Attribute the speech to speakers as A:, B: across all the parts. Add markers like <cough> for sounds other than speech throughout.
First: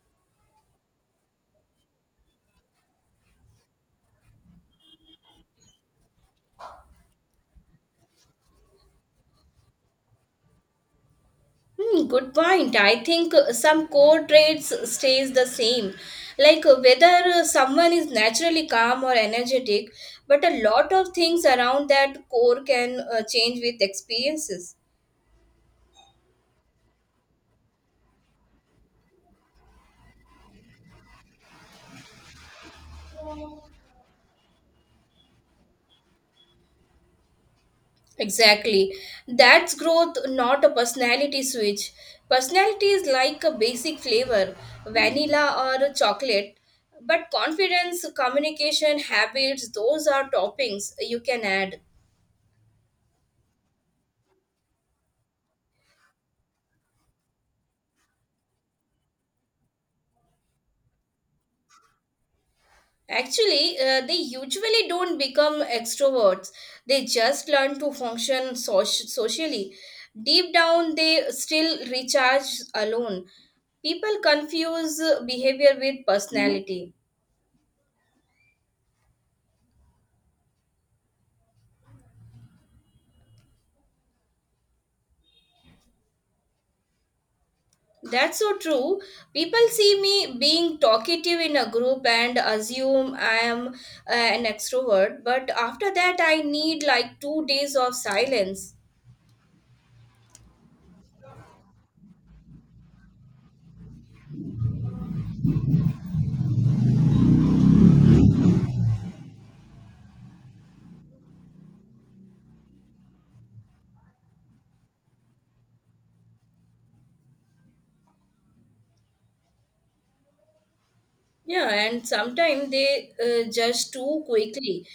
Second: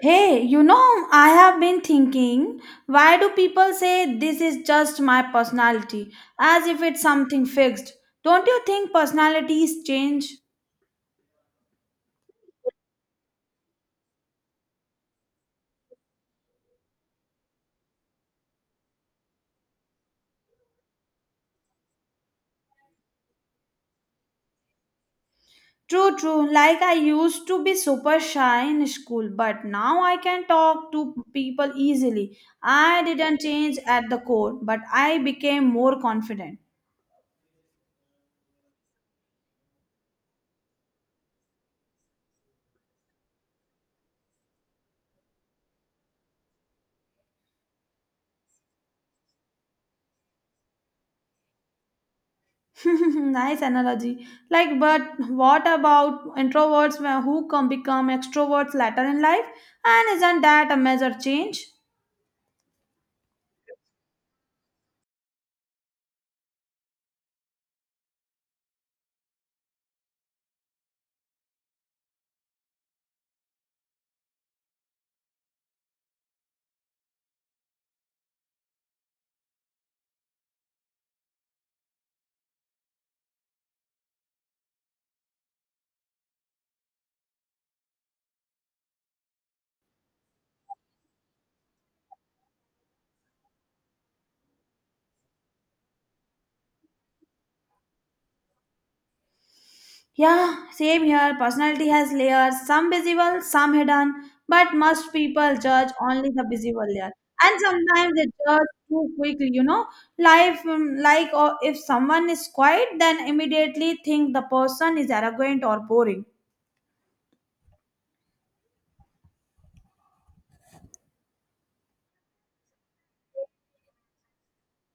A: Hey, I have been thinking, why do people say this is just my personality, as if it's something fixed? Don't you think personalities change?
B: Hmm, good point. I think some core traits stays the same, like whether someone is naturally calm or energetic, but a lot of things around that core can change with experiences.
A: True, true. Like I used to be super shy in school, but now I can talk to people easily. I didn't change at the core, but I became more confident.
B: Exactly. That's growth, not a personality switch. Personality is like a basic flavor, vanilla or chocolate, but confidence, communication, habits, those are toppings you can add.
A: <laughs> Nice analogy. Like, but what about introverts who can become extroverts later in life? And isn't that a major change?
B: Actually, they usually don't become extroverts. They just learn to function socially. Deep down, they still recharge alone. People confuse behavior with personality. That's so true. People see me being talkative in a group and assume I am an extrovert, but after that, I need like two days of silence.
A: Yeah, same here. Personality has layers, some visible, some hidden. But most people judge only the visible layer. And sometimes they judge too quickly. Life, like, or if someone is quiet, then immediately think the person is arrogant or boring.
B: Yeah, and sometimes they judge too quickly.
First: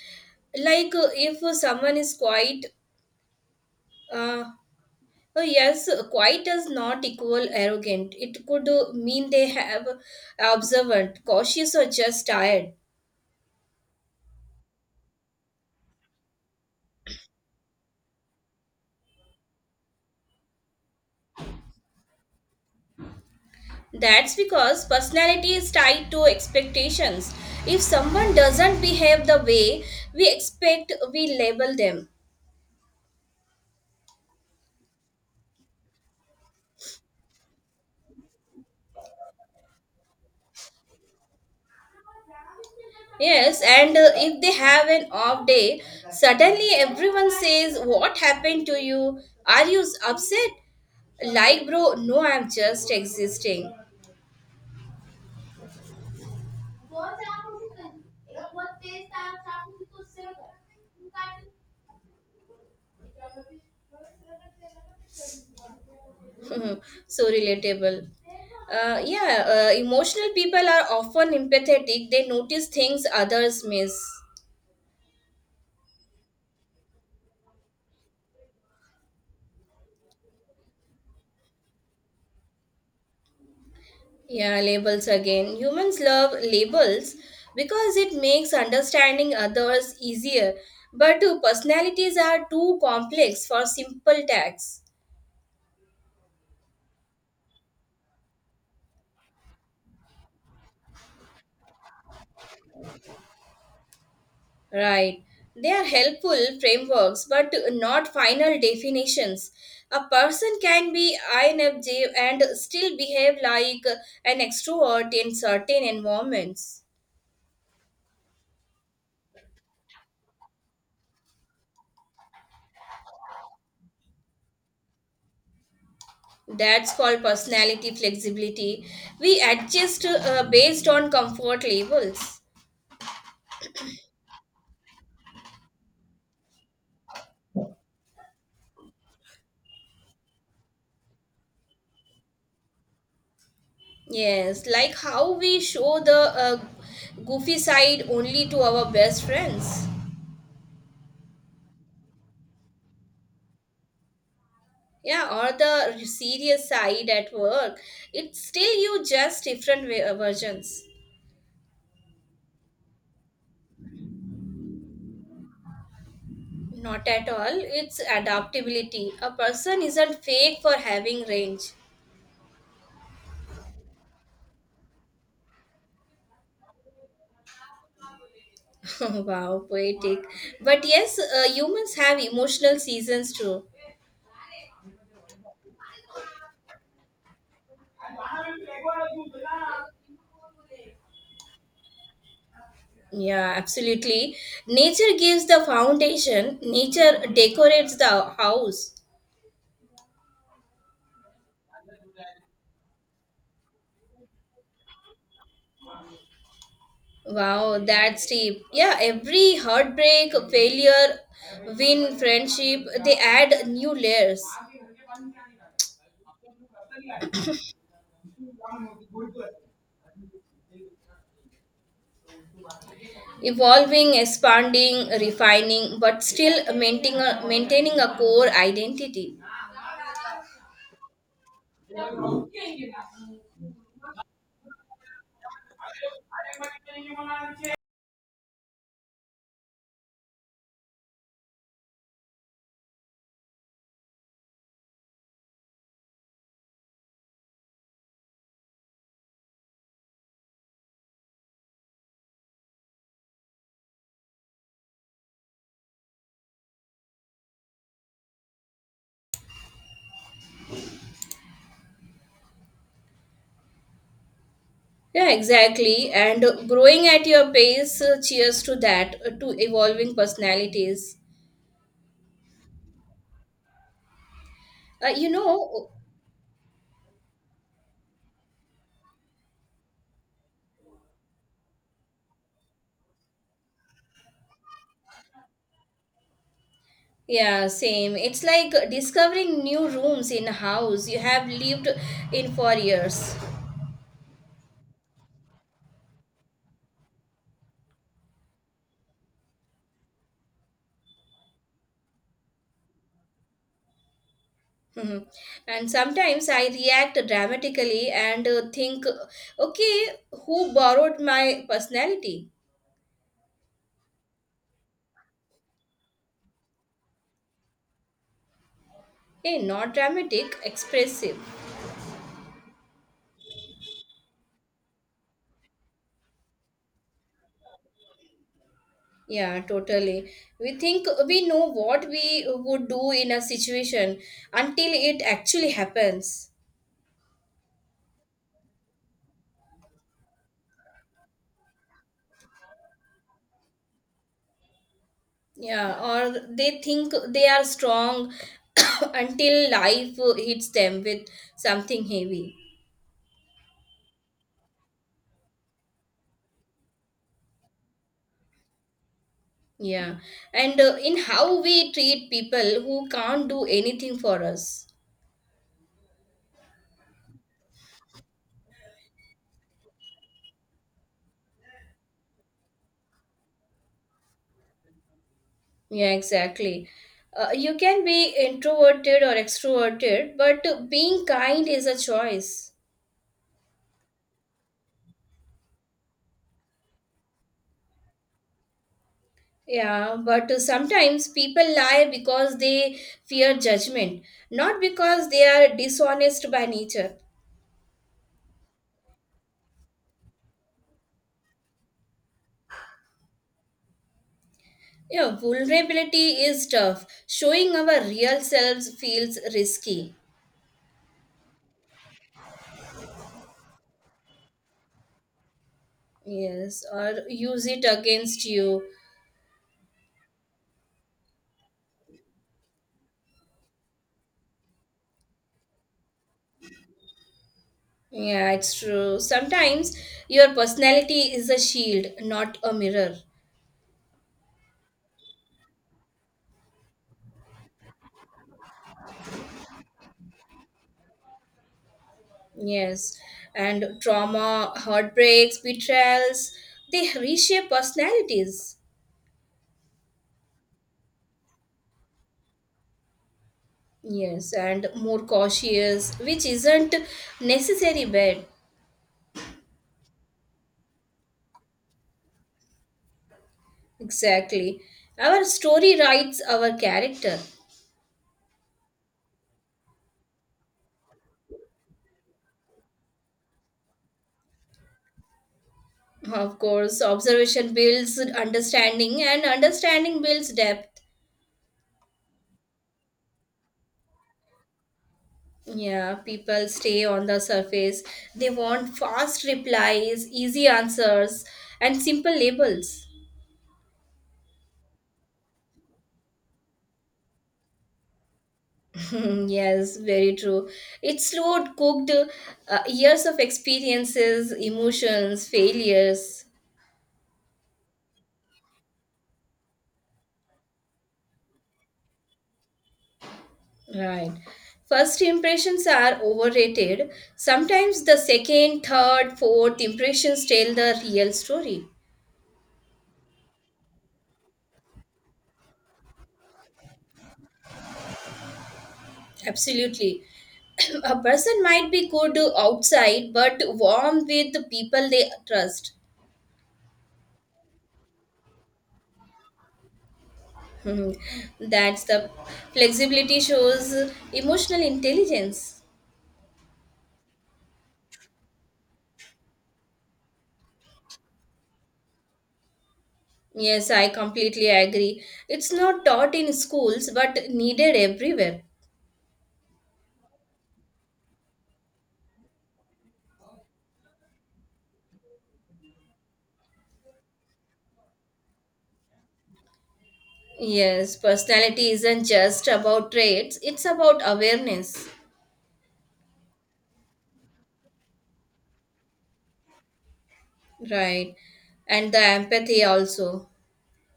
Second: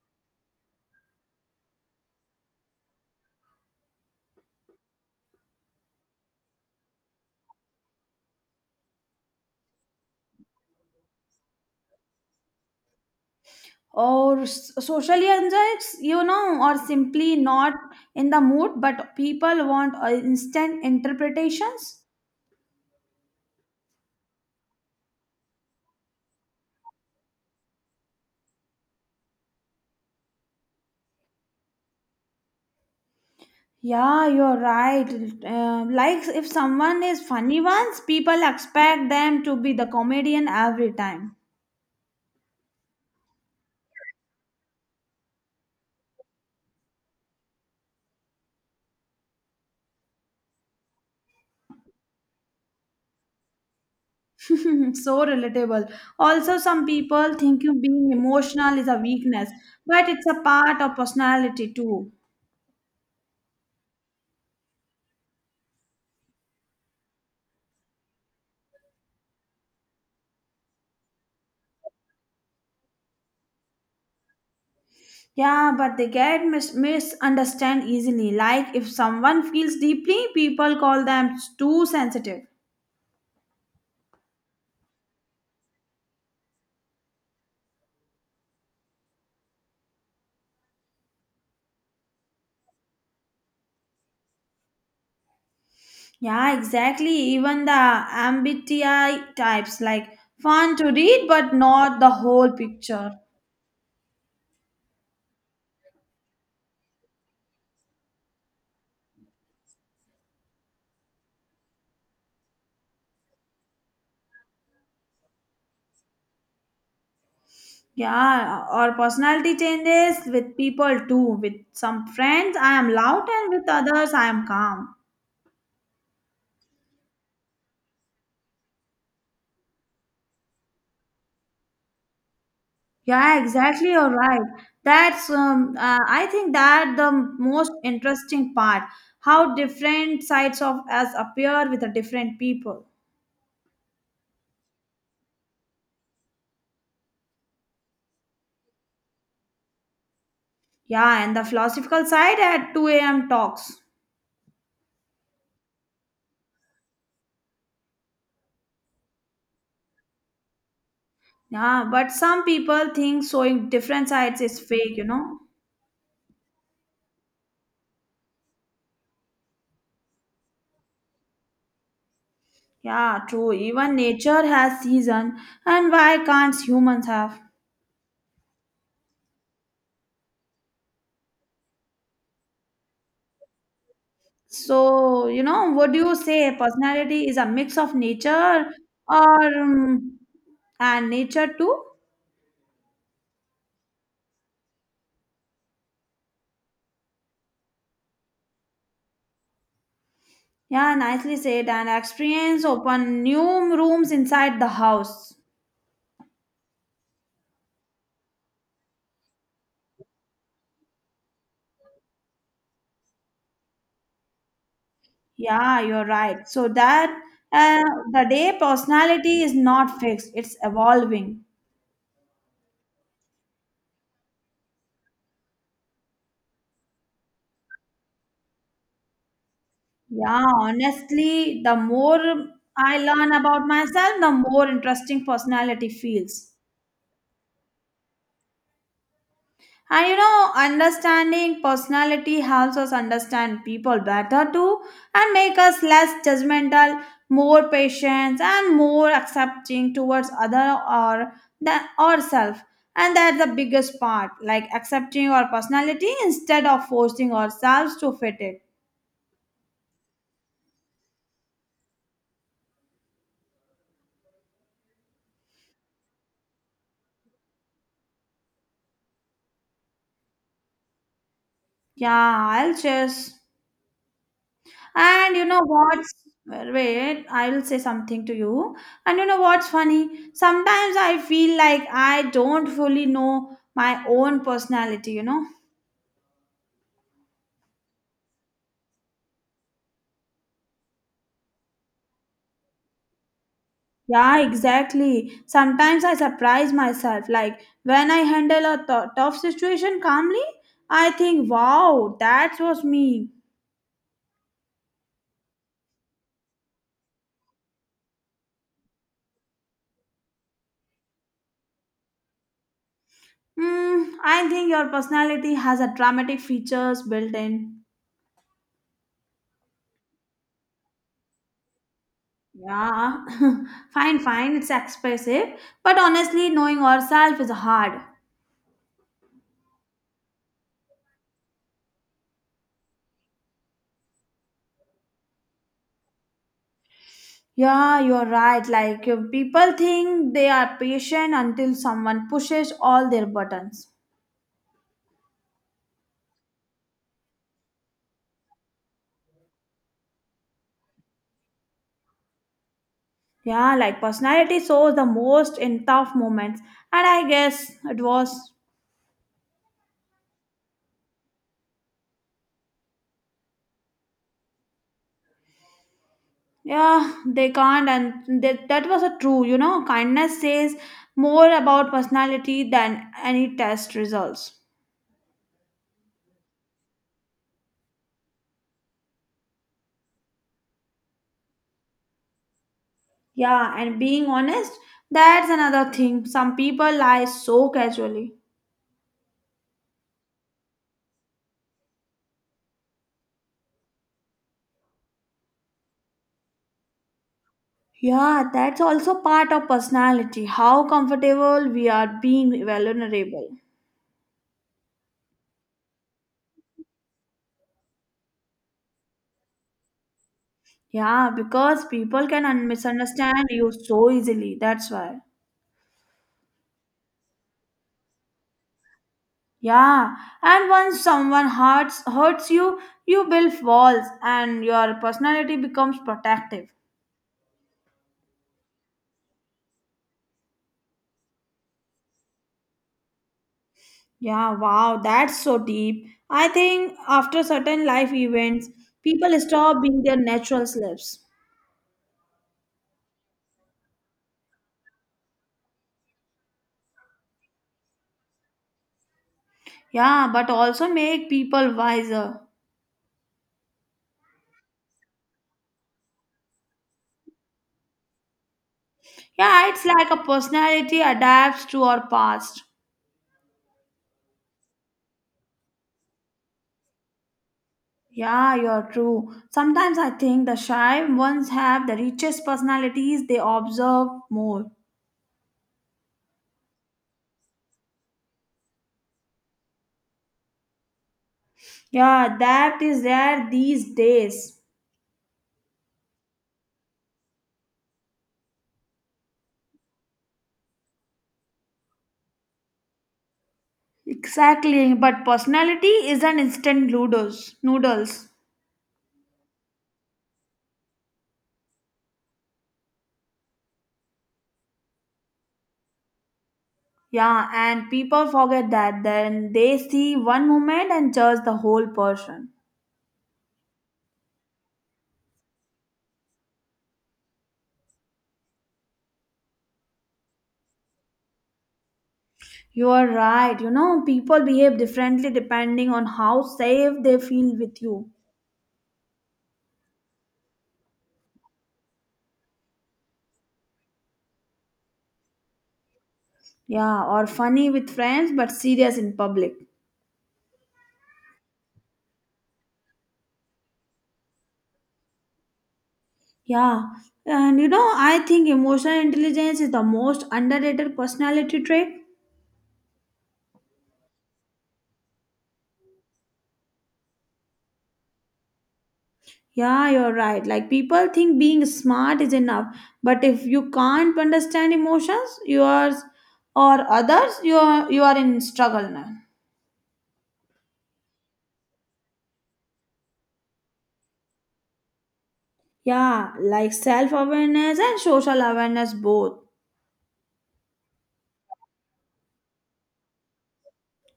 B: Like if someone is quiet, uh, yes, quiet does not equal arrogant. It could mean they have observant, cautious, or just tired.
A: Or socially anxious, or simply not in the mood, but people want instant interpretations.
B: That's because personality is tied to expectations. If someone doesn't behave the way we expect, we label them.
A: Yeah, you're right. Like if someone is funny once, people expect them to be the comedian every time.
B: Yes, and if they have an off day, suddenly everyone says, What happened to you? Are you upset? Like, bro, no, I'm just existing.
A: <laughs> So relatable. Also, some people think you being emotional is a weakness, but it's a part of personality too.
B: <laughs> So relatable. Yeah, emotional people are often empathetic, they notice things others miss.
A: Yeah, but they get misunderstood easily. Like if someone feels deeply, people call them too sensitive.
B: Yeah, labels again. Humans love labels because it makes understanding others easier. But personalities are too complex for simple tags.
A: Yeah, exactly. Even the MBTI types, like fun to read, but not the whole picture.
B: Right. They are helpful frameworks, but not final definitions. A person can be INFJ and still behave like an extrovert in certain environments.
A: Yeah, or personality changes with people too. With some friends, I am loud, and with others, I am calm.
B: That's called personality flexibility. We adjust based on comfort levels.
A: Yeah, exactly. You're right. That's I think that the most interesting part, how different sides of us appear with the different people.
B: Yes, like how we show the goofy side only to our best friends.
A: Yeah, and the philosophical side at 2 a.m. talks.
B: Yeah, or the serious side at work. It's still you, just different versions.
A: Yeah, but some people think showing different sides is fake, you know?
B: Not at all, it's adaptability. A person isn't fake for having range.
A: Yeah, true. Even nature has season, and why can't humans have?
B: <laughs> Wow, poetic. But yes, humans have emotional seasons too.
A: So, what do you say? Personality is a mix of nature, or and nature too?
B: Yeah, absolutely. Nature gives the foundation, nature decorates the house.
A: Yeah, nicely said. And experience open new rooms inside the house.
B: Wow, that's deep. Yeah, every heartbreak, failure, win, friendship, they add new layers.
A: Yeah, you're right. So that, uh, the day personality is not fixed, it's evolving.
B: Evolving, expanding, refining, but still maintaining a core identity.
A: Yeah, honestly, the more I learn about myself, the more interesting personality feels. And understanding personality helps us understand people better too, and make us less judgmental, more patient, and more accepting towards other or than ourselves. And that's the biggest part, like accepting our personality instead of forcing ourselves to fit it.
B: Yeah, exactly. And growing at your pace, cheers to that, to evolving personalities.
A: Yeah, I'll just
B: Uh, you
A: And you know
B: know,
A: what's well, wait, I will say something to you. And you know what's funny? Sometimes I feel like I don't fully know my own personality, you know?
B: yeah, same. It's like discovering new rooms in a house you have lived in for years.
A: Yeah, exactly. Sometimes I surprise myself. Like when I handle a tough situation calmly, I think, wow, that was me.
B: Mhm. And sometimes I react dramatically and think, okay, who borrowed my personality?
A: Mm, I think your personality has a dramatic features built in.
B: Hey, not dramatic, expressive.
A: Yeah, <laughs> fine, fine. It's expressive, but honestly, knowing ourselves is hard.
B: Yeah, totally. We think we know what we would do in a situation until it actually happens.
A: Yeah, you're right. Like people think they are patient until someone pushes all their buttons.
B: Yeah, or they think they are strong <coughs> until life hits them with something heavy.
A: Yeah, like personality shows the most in tough moments, and I guess it was.
B: Yeah, and in how we treat people who can't do anything for us.
A: Yeah, they can't, and that was a true. Kindness says more about personality than any test results.
B: Yeah, exactly. You can be introverted or extroverted, but being kind is a choice.
A: Yeah, and being honest, that's another thing. Some people lie so casually.
B: Yeah, but sometimes people lie because they fear judgment, not because they are dishonest by nature.
A: Yeah, that's also part of personality, how comfortable we are being vulnerable.
B: Yeah, vulnerability is tough. Showing our real selves feels risky.
A: Yeah, because people can misunderstand you so easily. That's why.
B: Yes, or use it against you.
A: Yeah, and once someone hurts you, you build walls and your personality becomes protective.
B: Yeah, it's true. Sometimes your personality is a shield, not a mirror.
A: Yeah, wow, that's so deep. I think after certain life events, people stop being their natural selves.
B: Yes. And trauma, heartbreaks, betrayals, they reshape personalities.
A: Yeah, but also make people wiser.
B: Yes. And more cautious, which isn't necessary bad.
A: Yeah, it's like a personality adapts to our past.
B: Exactly. Our story writes our character.
A: Yeah, you're true. Sometimes I think the shy ones have the richest personalities, they observe more.
B: Of course, observation builds understanding, and understanding builds depth.
A: Yeah, that is rare these days.
B: Yeah, people stay on the surface. They want fast replies, easy answers, and simple labels.
A: Exactly, but personality isn't instant noodles. Noodles.
B: <laughs> Yes, very true. It slowed, cooked, years of experiences, emotions, failures.
A: Yeah, and people forget that. Then they see one moment and judge the whole person.
B: Right. First impressions are overrated. Sometimes the second, third, fourth impressions tell the real story.
A: You are right. People behave differently depending on how safe they feel with you.
B: Absolutely. <clears throat> A person might be good outside but warm with the people they trust.
A: Yeah, or funny with friends but serious in public.
B: Hmm, that's the flexibility, shows emotional intelligence.
A: Yeah, and I think emotional intelligence is the most underrated personality trait.
B: Yes, I completely agree. It's not taught in schools but needed everywhere.
A: Yeah, you're right. Like people think being smart is enough, but if you can't understand emotions, yours or others, you are in struggle now.
B: Yes, personality isn't just about traits, it's about awareness.
A: Yeah, like self awareness and social awareness both.
B: Right, and the empathy also.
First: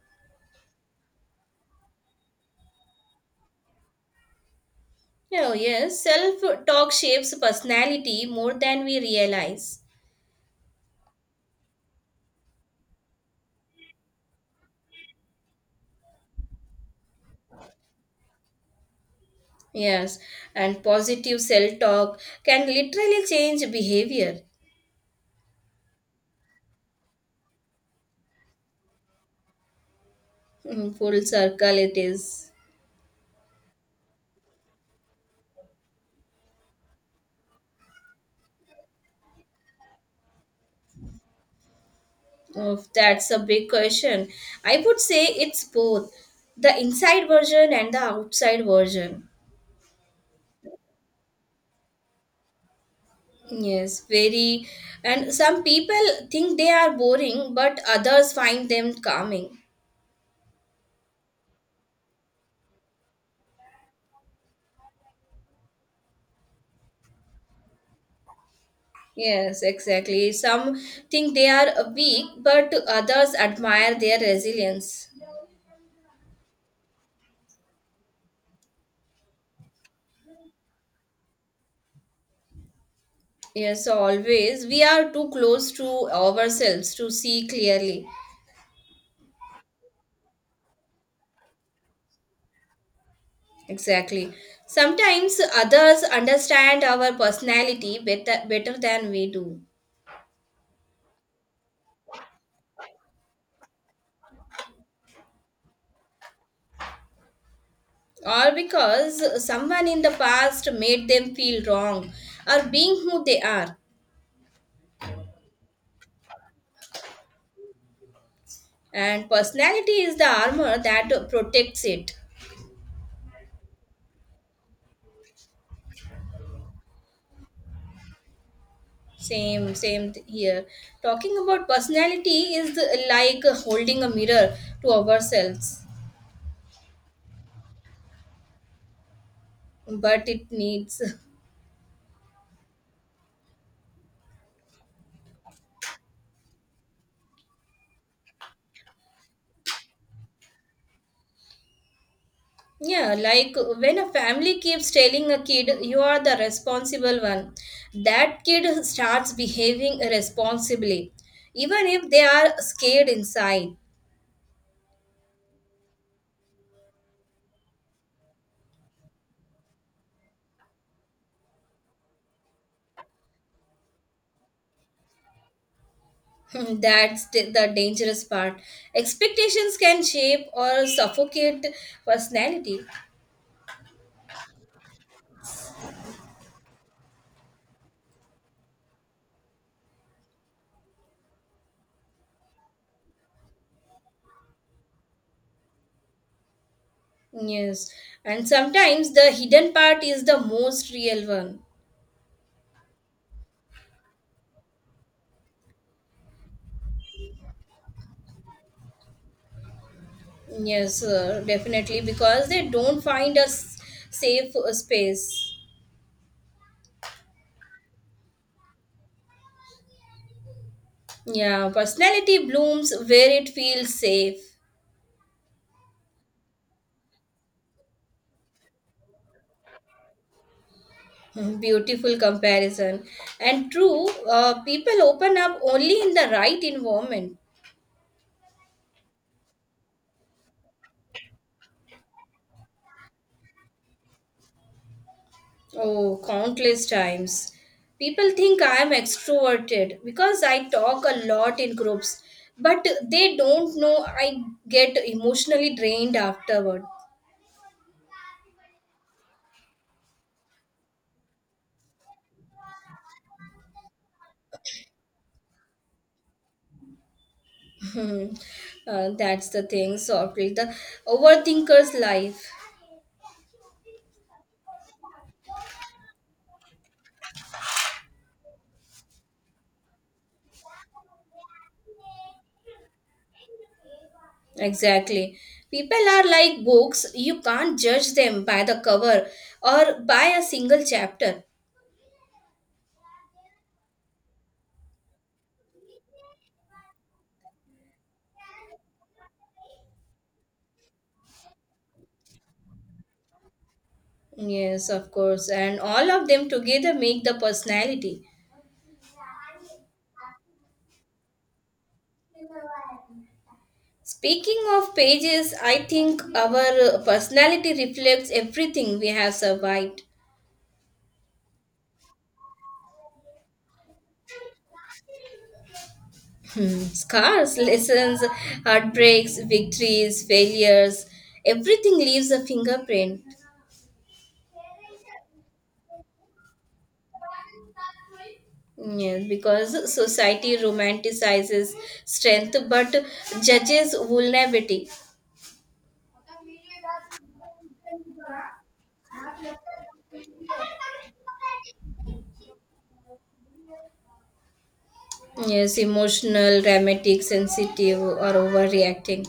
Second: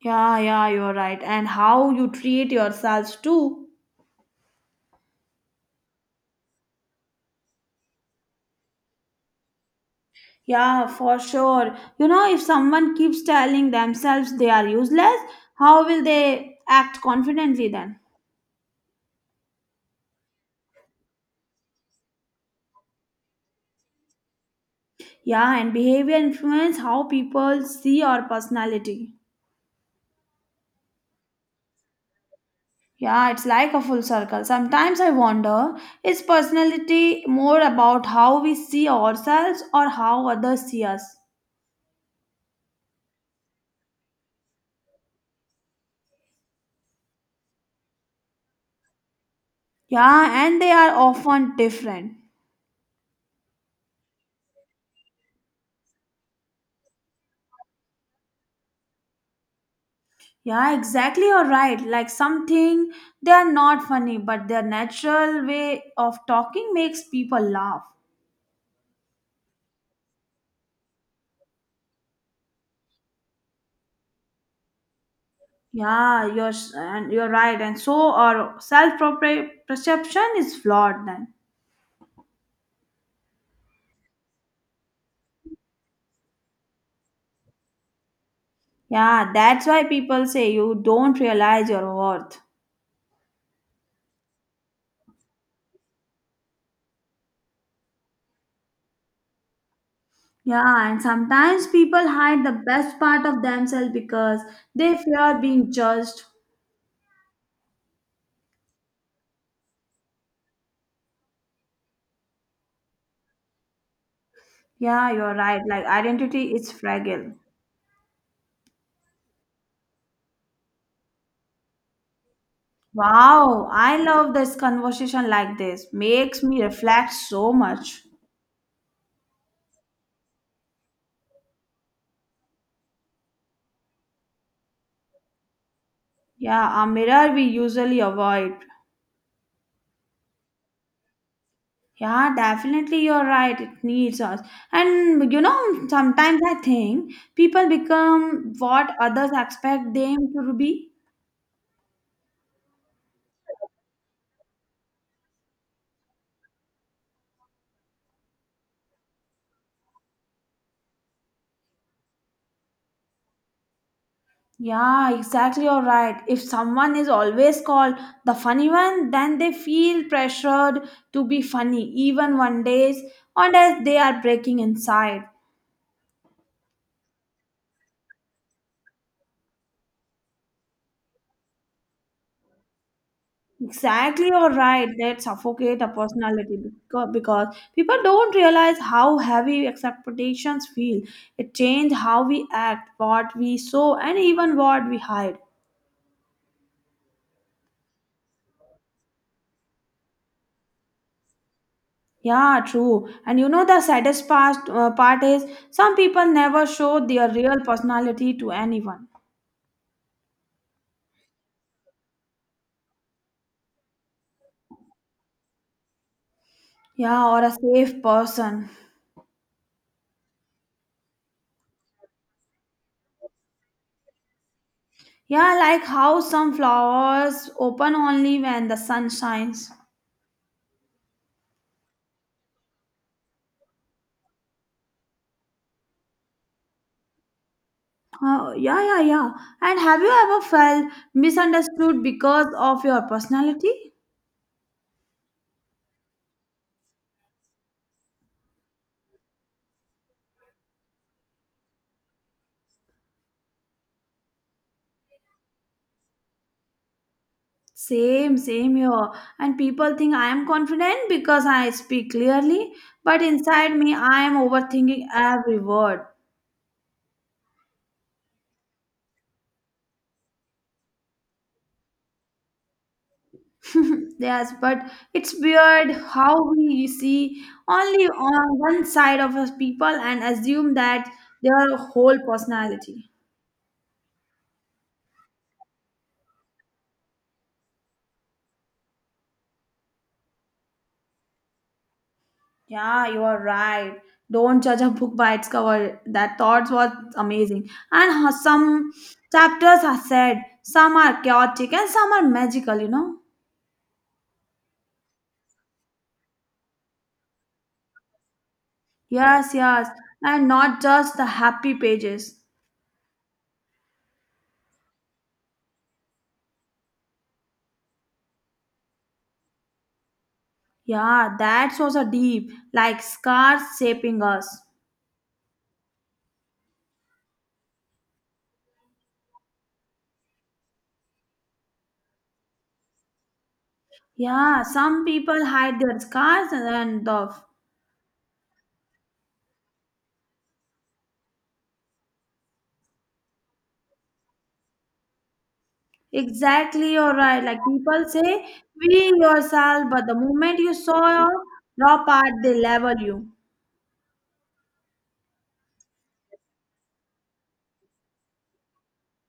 A: Yeah, yeah, you're right. And how you treat yourselves too.
B: Oh yes, self talk shapes personality more than we realize.
A: Yeah, for sure. If someone keeps telling themselves they are useless, how will they act confidently then?
B: Yes, and positive self talk can literally change behavior.
A: Yeah, and behavior influence how people see our personality.
B: In full circle, it is.
A: Yeah, it's like a full circle. Sometimes I wonder, is personality more about how we see ourselves or how others see us?
B: Oh, that's a big question. I would say it's both, the inside version and the outside version.
A: Yeah, and they are often different.
B: Yes, very. And some people think they are boring, but others find them calming.
A: Yeah, exactly, you're right. Like something, they are not funny, but their natural way of talking makes people laugh.
B: Yes, exactly. Some think they are weak, but others admire their resilience.
A: Yeah, and you're right. And so our self perception is flawed then.
B: Yes, always. We are too close to ourselves to see clearly.
A: Yeah, that's why people say you don't realize your worth.
B: Exactly. Sometimes others understand our personality better, better than we do.
A: Yeah, and sometimes people hide the best part of themselves because they fear being judged.
B: Or because someone in the past made them feel wrong or being who they are.
A: Yeah, you're right. Like identity is fragile.
B: And personality is the armor that protects it.
A: Wow, I love this conversation like this. Makes me reflect so much.
B: Same, here. Talking about personality is like holding a mirror to ourselves,
A: Yeah, a mirror we usually avoid.
B: but it needs <laughs>
A: Yeah, definitely you're right. It needs us. And sometimes I think people become what others expect them to be.
B: Yeah, like when a family keeps telling a kid, you are the responsible one, that kid starts behaving irresponsibly, even if they are scared inside.
A: Yeah, exactly. You're right. If someone is always called the funny one, then they feel pressured to be funny, even one days, and as they are breaking inside.
B: <laughs> That's the dangerous part. Expectations can shape or suffocate personality.
A: Exactly, you're right. That suffocate a personality because people don't realize how heavy expectations feel. It changes how we act, what we show, and even what we hide.
B: Yes, and sometimes the hidden part is the most real one.
A: Yeah, true. And you know the saddest part is, some people never show their real personality to anyone.
B: Yes, definitely, because they don't find a safe space.
A: Yeah, or a safe person.
B: Yeah, personality blooms where it feels safe.
A: Yeah, like how some flowers open only when the sun shines.
B: <laughs> Beautiful comparison. And true, people open up only in the right environment.
A: Oh, yeah, yeah, yeah. And have you ever felt misunderstood because of your personality?
B: Oh, countless times. People think I am extroverted because I talk a lot in groups, but they don't know I get emotionally drained afterward.
A: Same, same here. And people think I am confident because I speak clearly, but inside me I am overthinking every word.
B: <laughs> That's the thing, softly. The overthinker's life.
A: Yes, but it's weird how we see only on one side of us people and assume that their whole personality.
B: Exactly. People are like books, you can't judge them by the cover or by a single chapter.
A: Yeah, you are right. Don't judge a book by its cover. That thought was amazing. And how some chapters are sad, some are chaotic, and some are magical, you know?
B: Yes, of course, and all of them together make the personality.
A: Yes, yes. And not just the happy pages.
B: Speaking of pages, I think our personality reflects everything we have survived.
A: Yeah, that was a deep, like scars shaping us.
B: Hmm, scars, lessons, heartbreaks, victories, failures, everything leaves a fingerprint.
A: Yeah, some people hide their scars and off.
B: Yes, because society romanticizes strength but judges vulnerability.
A: Exactly, you're right. Like people say, be yourself, but the moment you saw your raw part, they level you.
B: Yes, emotional, dramatic, sensitive, or overreacting.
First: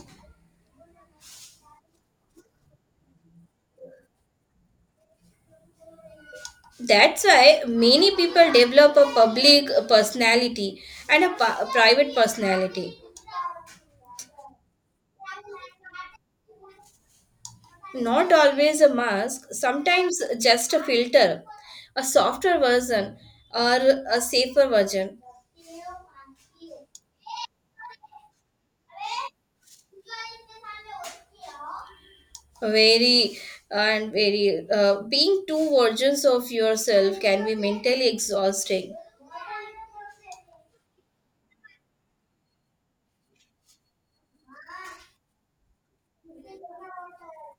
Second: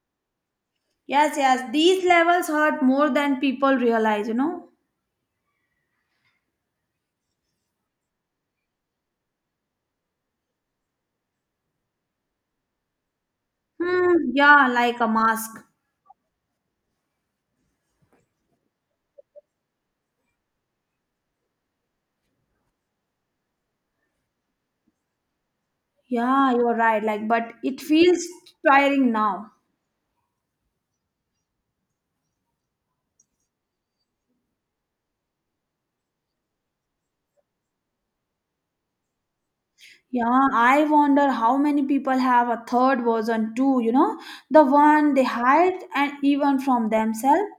A: Yes, yes, these levels hurt more than people realize, you know?
B: That's why many people develop a public personality and a private personality.
A: Hmm, yeah, like a mask.
B: Not always a mask, sometimes just a filter, a softer version, or a safer version.
A: Yeah, you're right. Like, but it feels tiring now.
B: Very, and very, being two versions of yourself can be mentally exhausting.
A: Yeah, I wonder how many people have a third version too, you know? The one they hide and even from themselves.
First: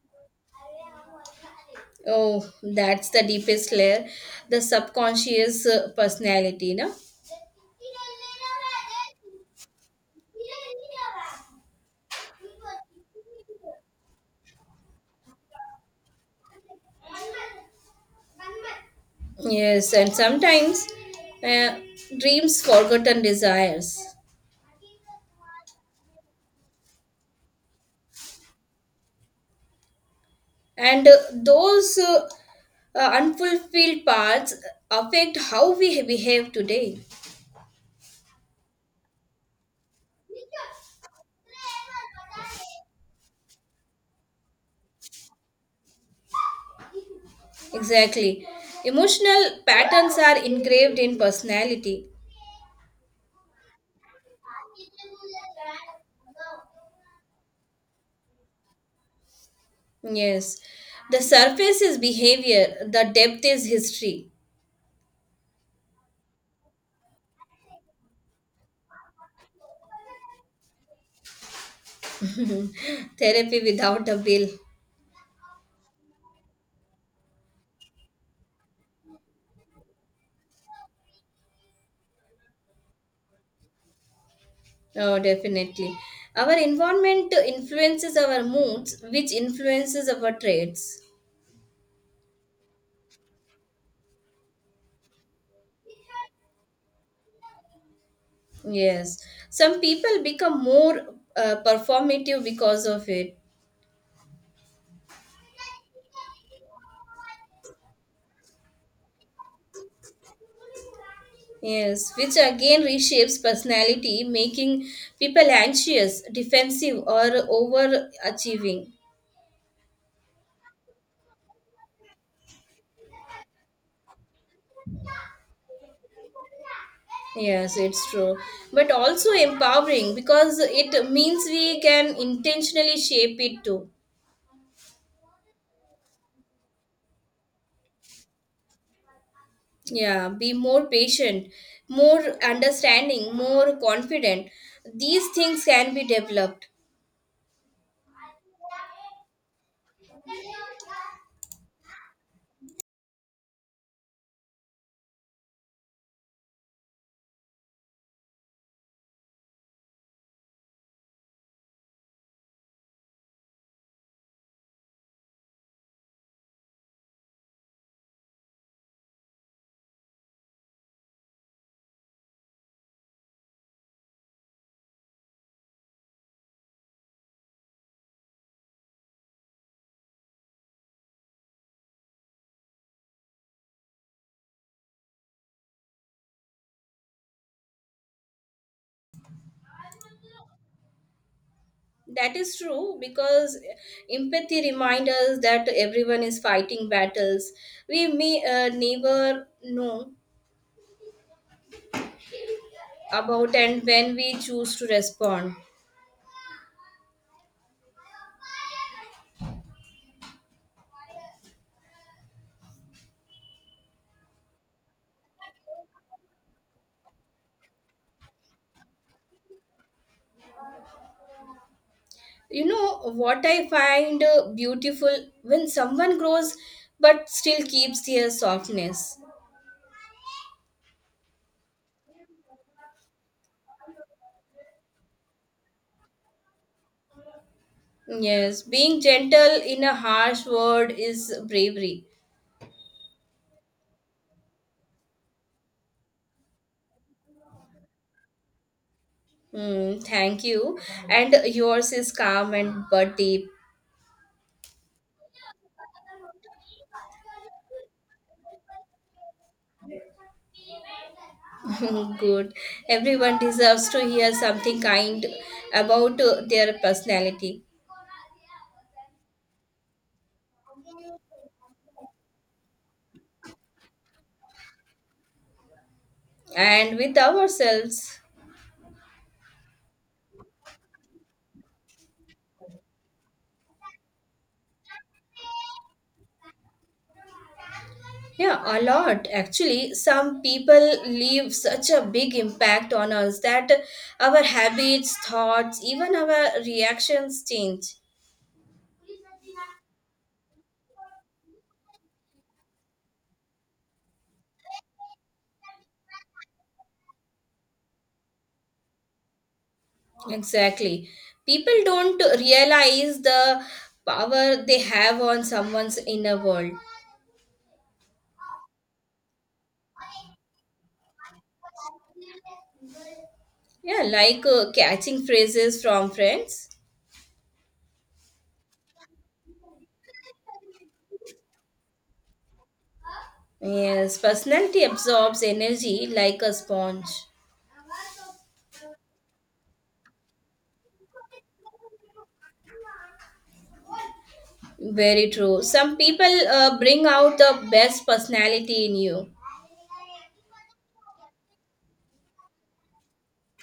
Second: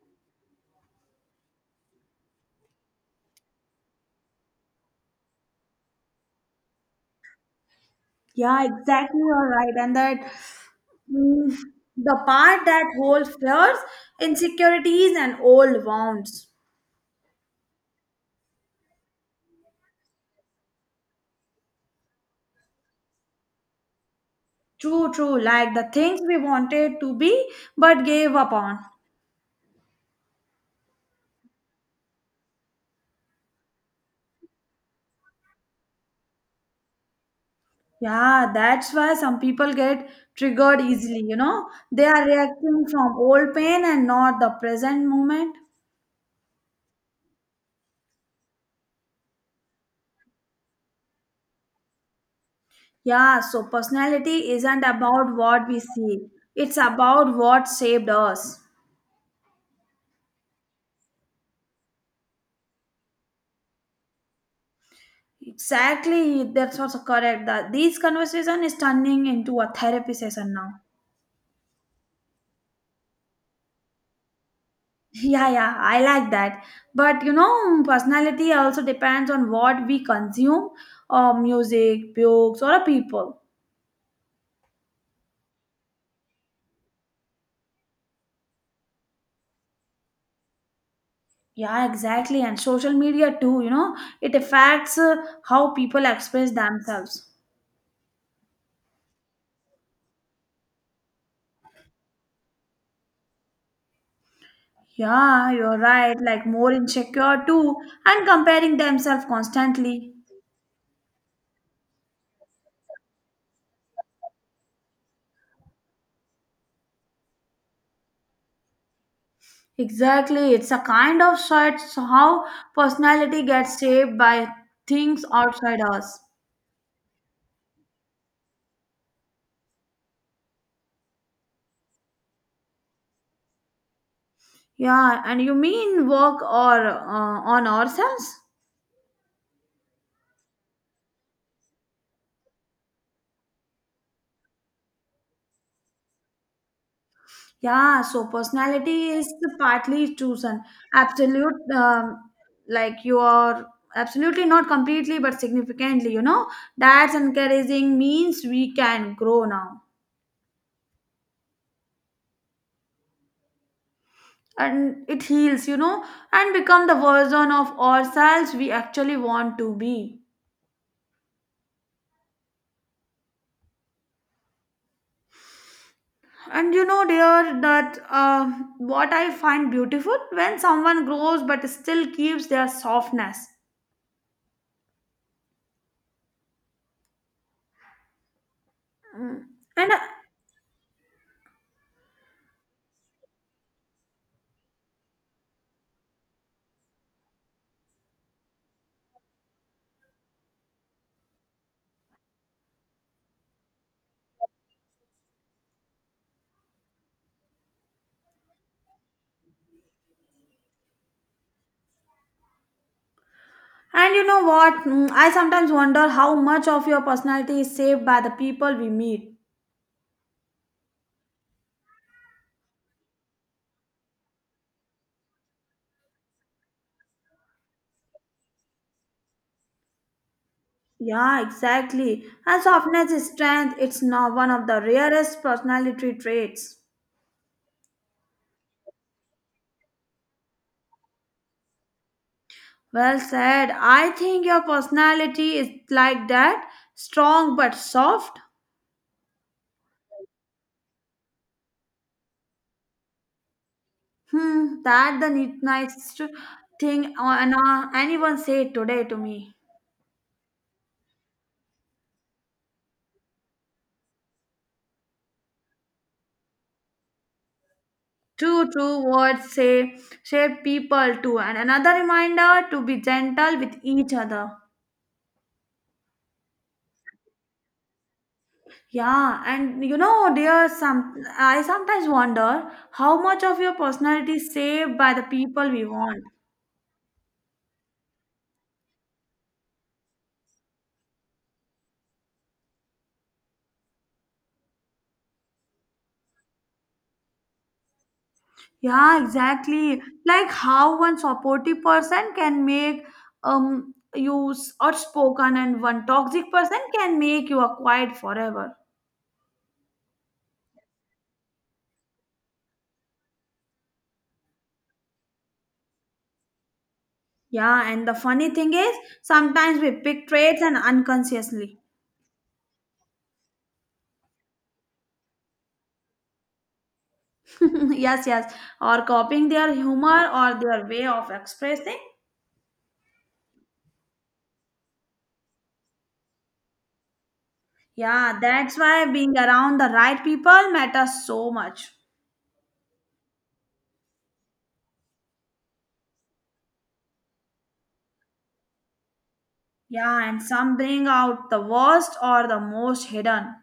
B: Oh, that's the deepest layer, the subconscious personality, no?
A: Yeah, exactly. You're right. And mm, the part that holds fears, insecurities, and old wounds.
B: Yes, and sometimes, uh, dreams, forgotten desires.
A: True, true. Like the things we wanted to be but gave up on.
B: And those unfulfilled parts affect how we behave today.
A: Yeah, that's why some people get triggered easily. They are reacting from old pain and not the present moment.
B: Exactly, emotional patterns are engraved in personality.
A: Yeah, so personality isn't about what we see, it's about what saved us.
B: Yes, the surface is behavior, the depth is history.
A: Exactly, that's also correct. That these conversation is turning into a therapy session now. <laughs>
B: <laughs> Therapy without a bill.
A: Yeah, yeah, I like that. But personality also depends on what we consume, music, books, or people.
B: Oh, definitely. Our environment influences our moods, which influences our traits.
A: Yeah, exactly, and social media too. It affects how people express themselves.
B: Yes, some people become more performative because of it.
A: Yeah, you're right. Like more insecure too, and comparing themselves constantly.
B: Yes, which again reshapes personality, making people anxious, defensive, or overachieving.
A: Exactly. It's a kind of shifts how personality gets shaped by things outside us.
B: Yes, it's true. But also empowering because it means we can intentionally shape it too.
A: Yeah, and you mean work or on ourselves?
B: Yeah, be more patient, more understanding, more confident. These things can be developed.
A: Yeah, so personality is partly chosen. Absolute, like you are absolutely not completely but significantly. That's encouraging means we can grow now. And it heals, and become the version of ourselves we actually want to be. And dear, that what I find beautiful when someone grows but still keeps their softness. Mm. And
B: That is true because empathy reminds us that everyone is fighting battles we may never know about, and when we choose to respond.
A: and you know what? I sometimes wonder how much of your personality is shaped by the people we meet.
B: You know what I find beautiful, when someone grows but still keeps their softness.
A: Yeah, exactly. And softness is strength. It's not one of the rarest personality traits.
B: Yes, being gentle in a harsh world is bravery.
A: Well said. I think your personality is like that, strong but soft.
B: Mm, thank you. And yours is calm and but deep.
A: Hmm, that the nicest thing on, anyone said today to me.
B: <laughs> Good. Everyone deserves to hear something kind about their personality,
A: True, true words say shape people too, and another reminder to be gentle with each other.
B: and with ourselves.
A: Yeah, and dear, some I sometimes wonder how much of your personality is saved by the people we want.
B: Yeah, a lot actually. Some people leave such a big impact on us that our habits, thoughts, even our reactions change.
A: Yeah, exactly. Like how one supportive person can make you outspoken, and one toxic person can make you a quiet forever.
B: Exactly. People don't realize the power they have on someone's inner world.
A: Yeah, and the funny thing is, sometimes we pick traits and unconsciously.
B: Yeah, like catching phrases from friends.
A: <laughs> Yes, yes, or copying their humor or their way of expressing.
B: Yes, personality absorbs energy like a sponge.
A: Yeah, that's why being around the right people matters so much.
B: Very true. Some people bring out the best personality in you.
A: Yeah, and some bring out the worst or the most hidden.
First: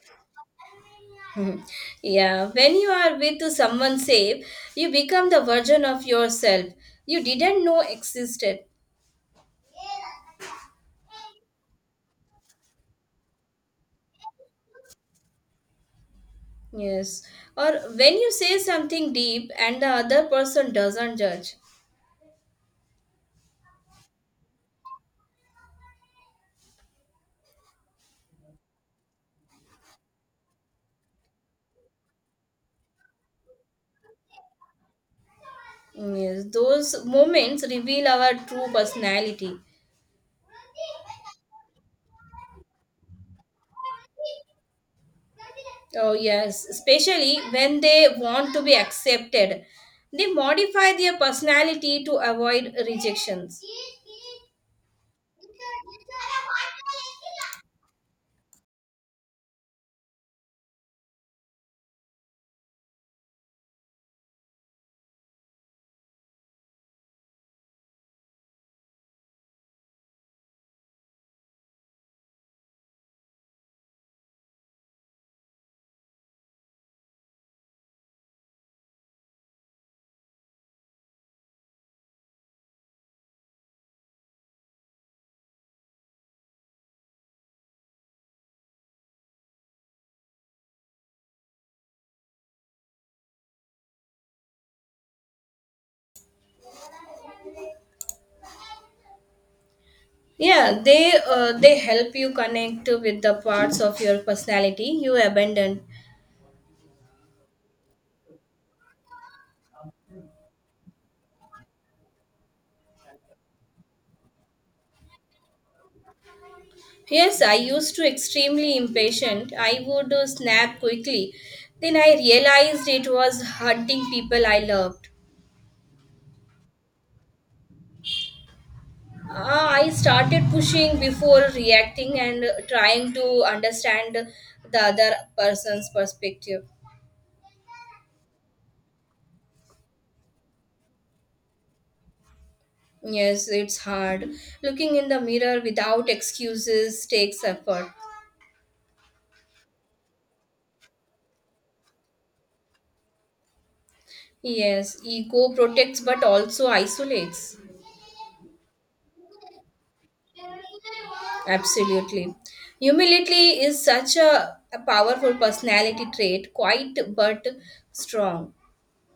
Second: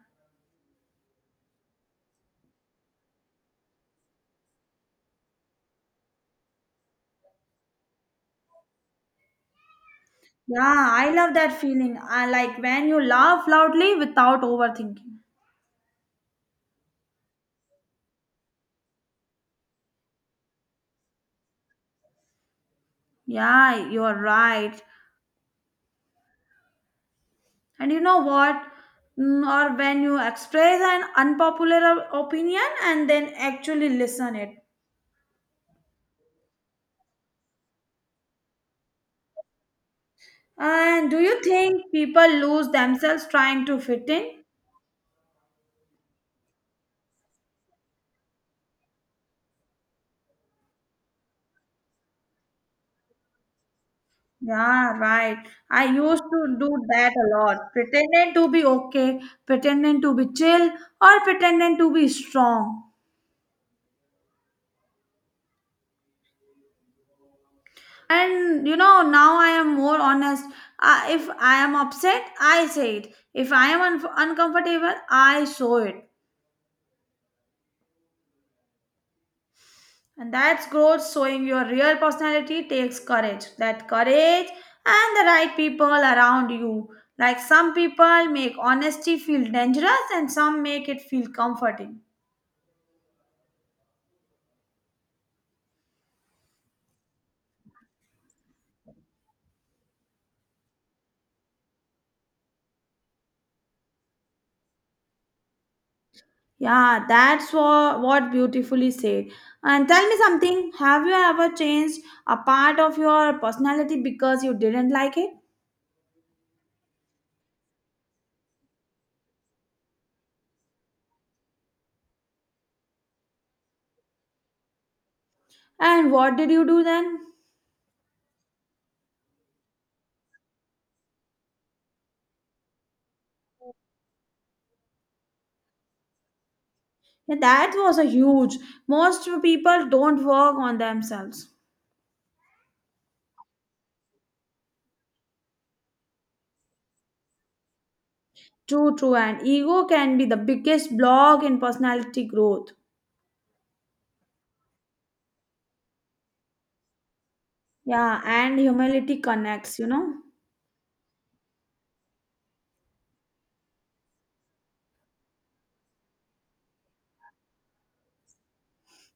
B: Mhm. Yeah, when you are with someone safe, you become the version of yourself you didn't know existed.
A: Yeah, I love that feeling. I like when you laugh loudly without overthinking.
B: Yes. Or when you say something deep and the other person doesn't judge.
A: Yeah, you're right. And you know what? Or when you express an unpopular opinion and then actually listen it.
B: Yes, those moments reveal our true personality.
A: And do you think people lose themselves trying to fit in?
B: Oh, yes, especially when they want to be accepted. They modify their personality to avoid rejections.
A: Yeah, right. I used to do that a lot. Pretending to be okay, pretending to be chill, or pretending to be strong. And now I am more honest. If I am upset, I say it. If I am uncomfortable, I show it. And that's growth. Showing your real personality takes courage. That courage and the right people around you. Like some people make honesty feel dangerous and some make it feel comforting.
B: Yeah, they help you connect with the parts of your personality you abandoned.
A: Yeah, that's what beautifully said. And tell me something, have you ever changed a part of your personality because you didn't like it?
B: Yes, I used to extremely impatient. I would snap quickly. Then I realized it was hurting people I loved.
A: And what did you do then?
B: I started pushing before reacting and trying to understand the other person's perspective.
A: Yeah, that was a huge. Most people don't work on themselves.
B: Yes, it's hard. Looking in the mirror without excuses takes effort.
A: True, true, and ego can be the biggest block in personality growth.
B: Yes, ego protects but also isolates.
A: Yeah, and humility connects.
B: Absolutely. Humility is such a powerful personality trait, quite but strong.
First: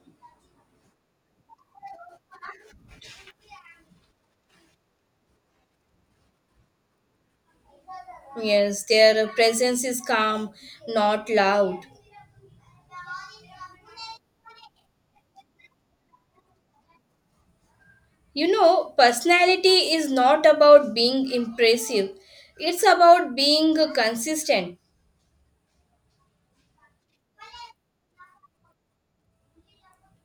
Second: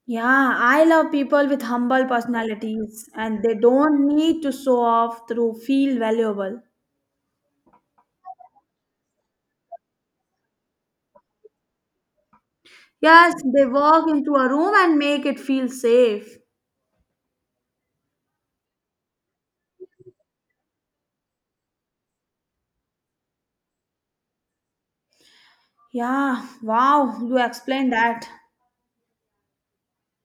A: Yeah, I love people with humble personalities and they don't need to show off to feel valuable.
B: Yes, their presence is calm, not loud.
A: Yes, they walk into a room and make it feel safe.
B: You know, personality is not about being impressive, it's about being consistent.
A: Yeah, wow, you explained that.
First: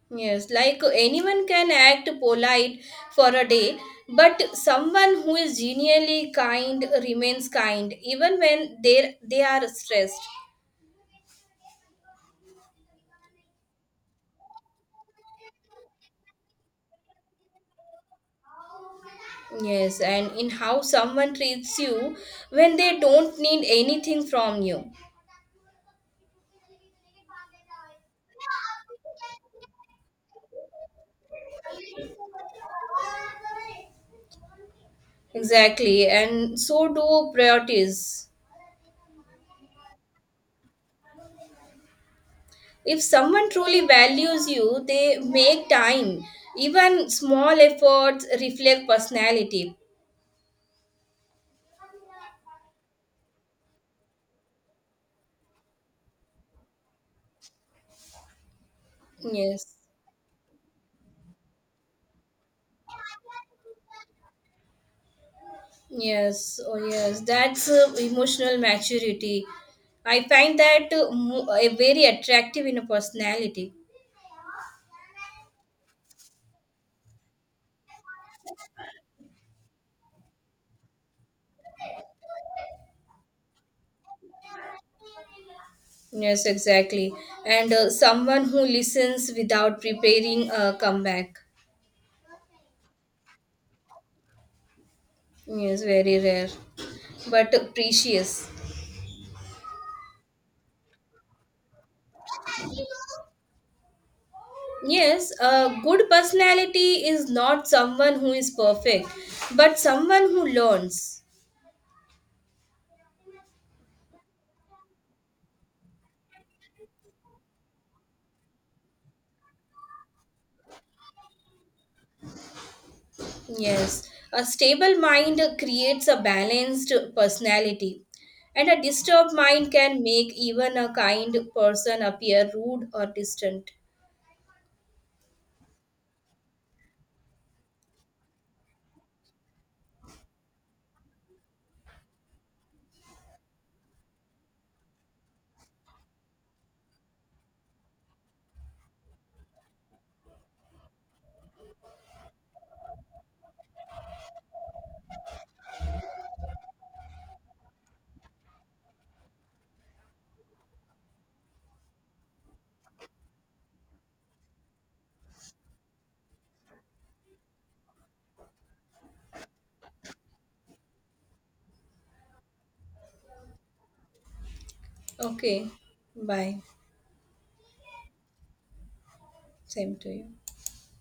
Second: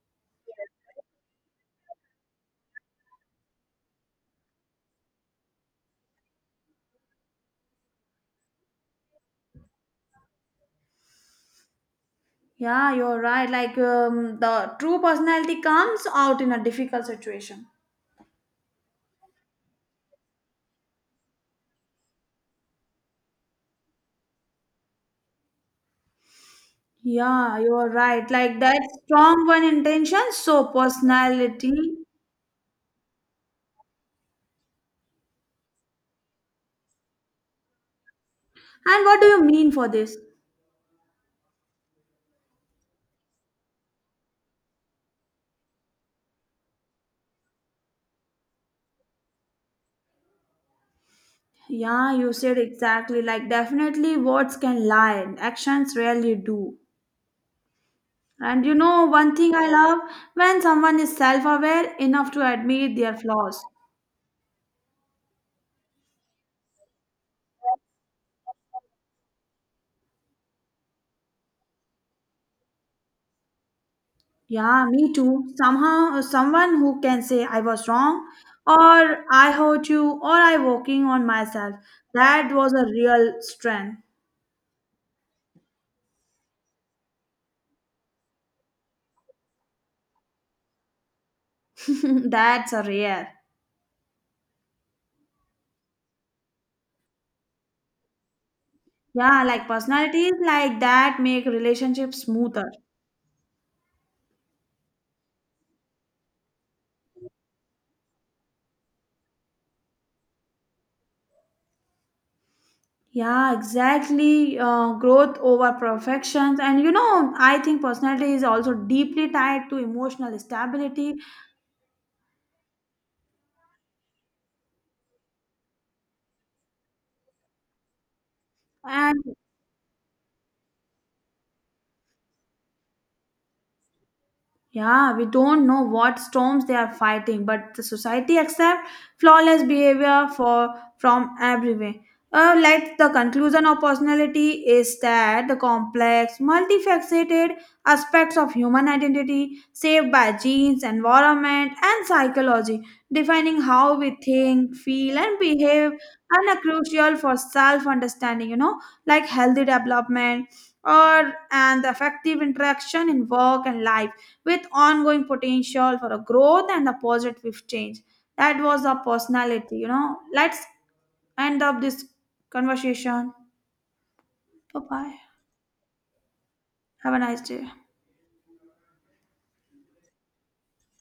B: Yes, like anyone can act polite for a day, but someone who is genuinely kind remains kind even when they are stressed.
A: Yeah, you're right. Like the true personality comes out in a difficult situation.
B: Yes, and in how someone treats you when they don't need anything from you.
A: Yeah, you're right. Like that strong one intention, so personality. And
B: Exactly, and so do priorities.
A: what do you mean for this?
B: If someone truly values you, they make time. Even small efforts reflect personality.
A: Yeah, you said exactly. Like definitely words can lie, and actions rarely do. And one thing I
B: Yes.
A: love when someone is self-aware enough to admit their flaws.
B: Yes, oh yes, that's emotional maturity. I find that very attractive in a personality.
A: Yeah, me too. Somehow, someone who can say I was wrong, or I hurt you, or I working on myself. That was a real strength.
B: Yes, exactly. And someone who listens without preparing a comeback.
A: <laughs> That's a rare.
B: Yes, very rare, but precious.
A: Yeah, like personalities like that make relationships smoother.
B: Yes, a good personality is not someone who is perfect, but someone who learns.
A: Yeah, exactly. Growth over perfections. And I think personality is also deeply tied to emotional stability.
B: Yes, a stable mind creates a balanced personality, and a
A: And
B: disturbed mind can make even a kind person appear rude or distant.
A: yeah, we don't know what storms they are fighting, but the society accept flawless behavior for from everywhere. Like the conclusion of personality is that the complex, multifaceted aspects of human identity saved by genes, environment, and psychology, defining how we think, feel, and behave, and are crucial for self understanding, like healthy development or and effective interaction in work and life with ongoing potential for a growth and a positive change, that was the personality, let's end up this conversation. Bye bye.
B: Okay, bye.
A: Have a nice day.
B: Same to you.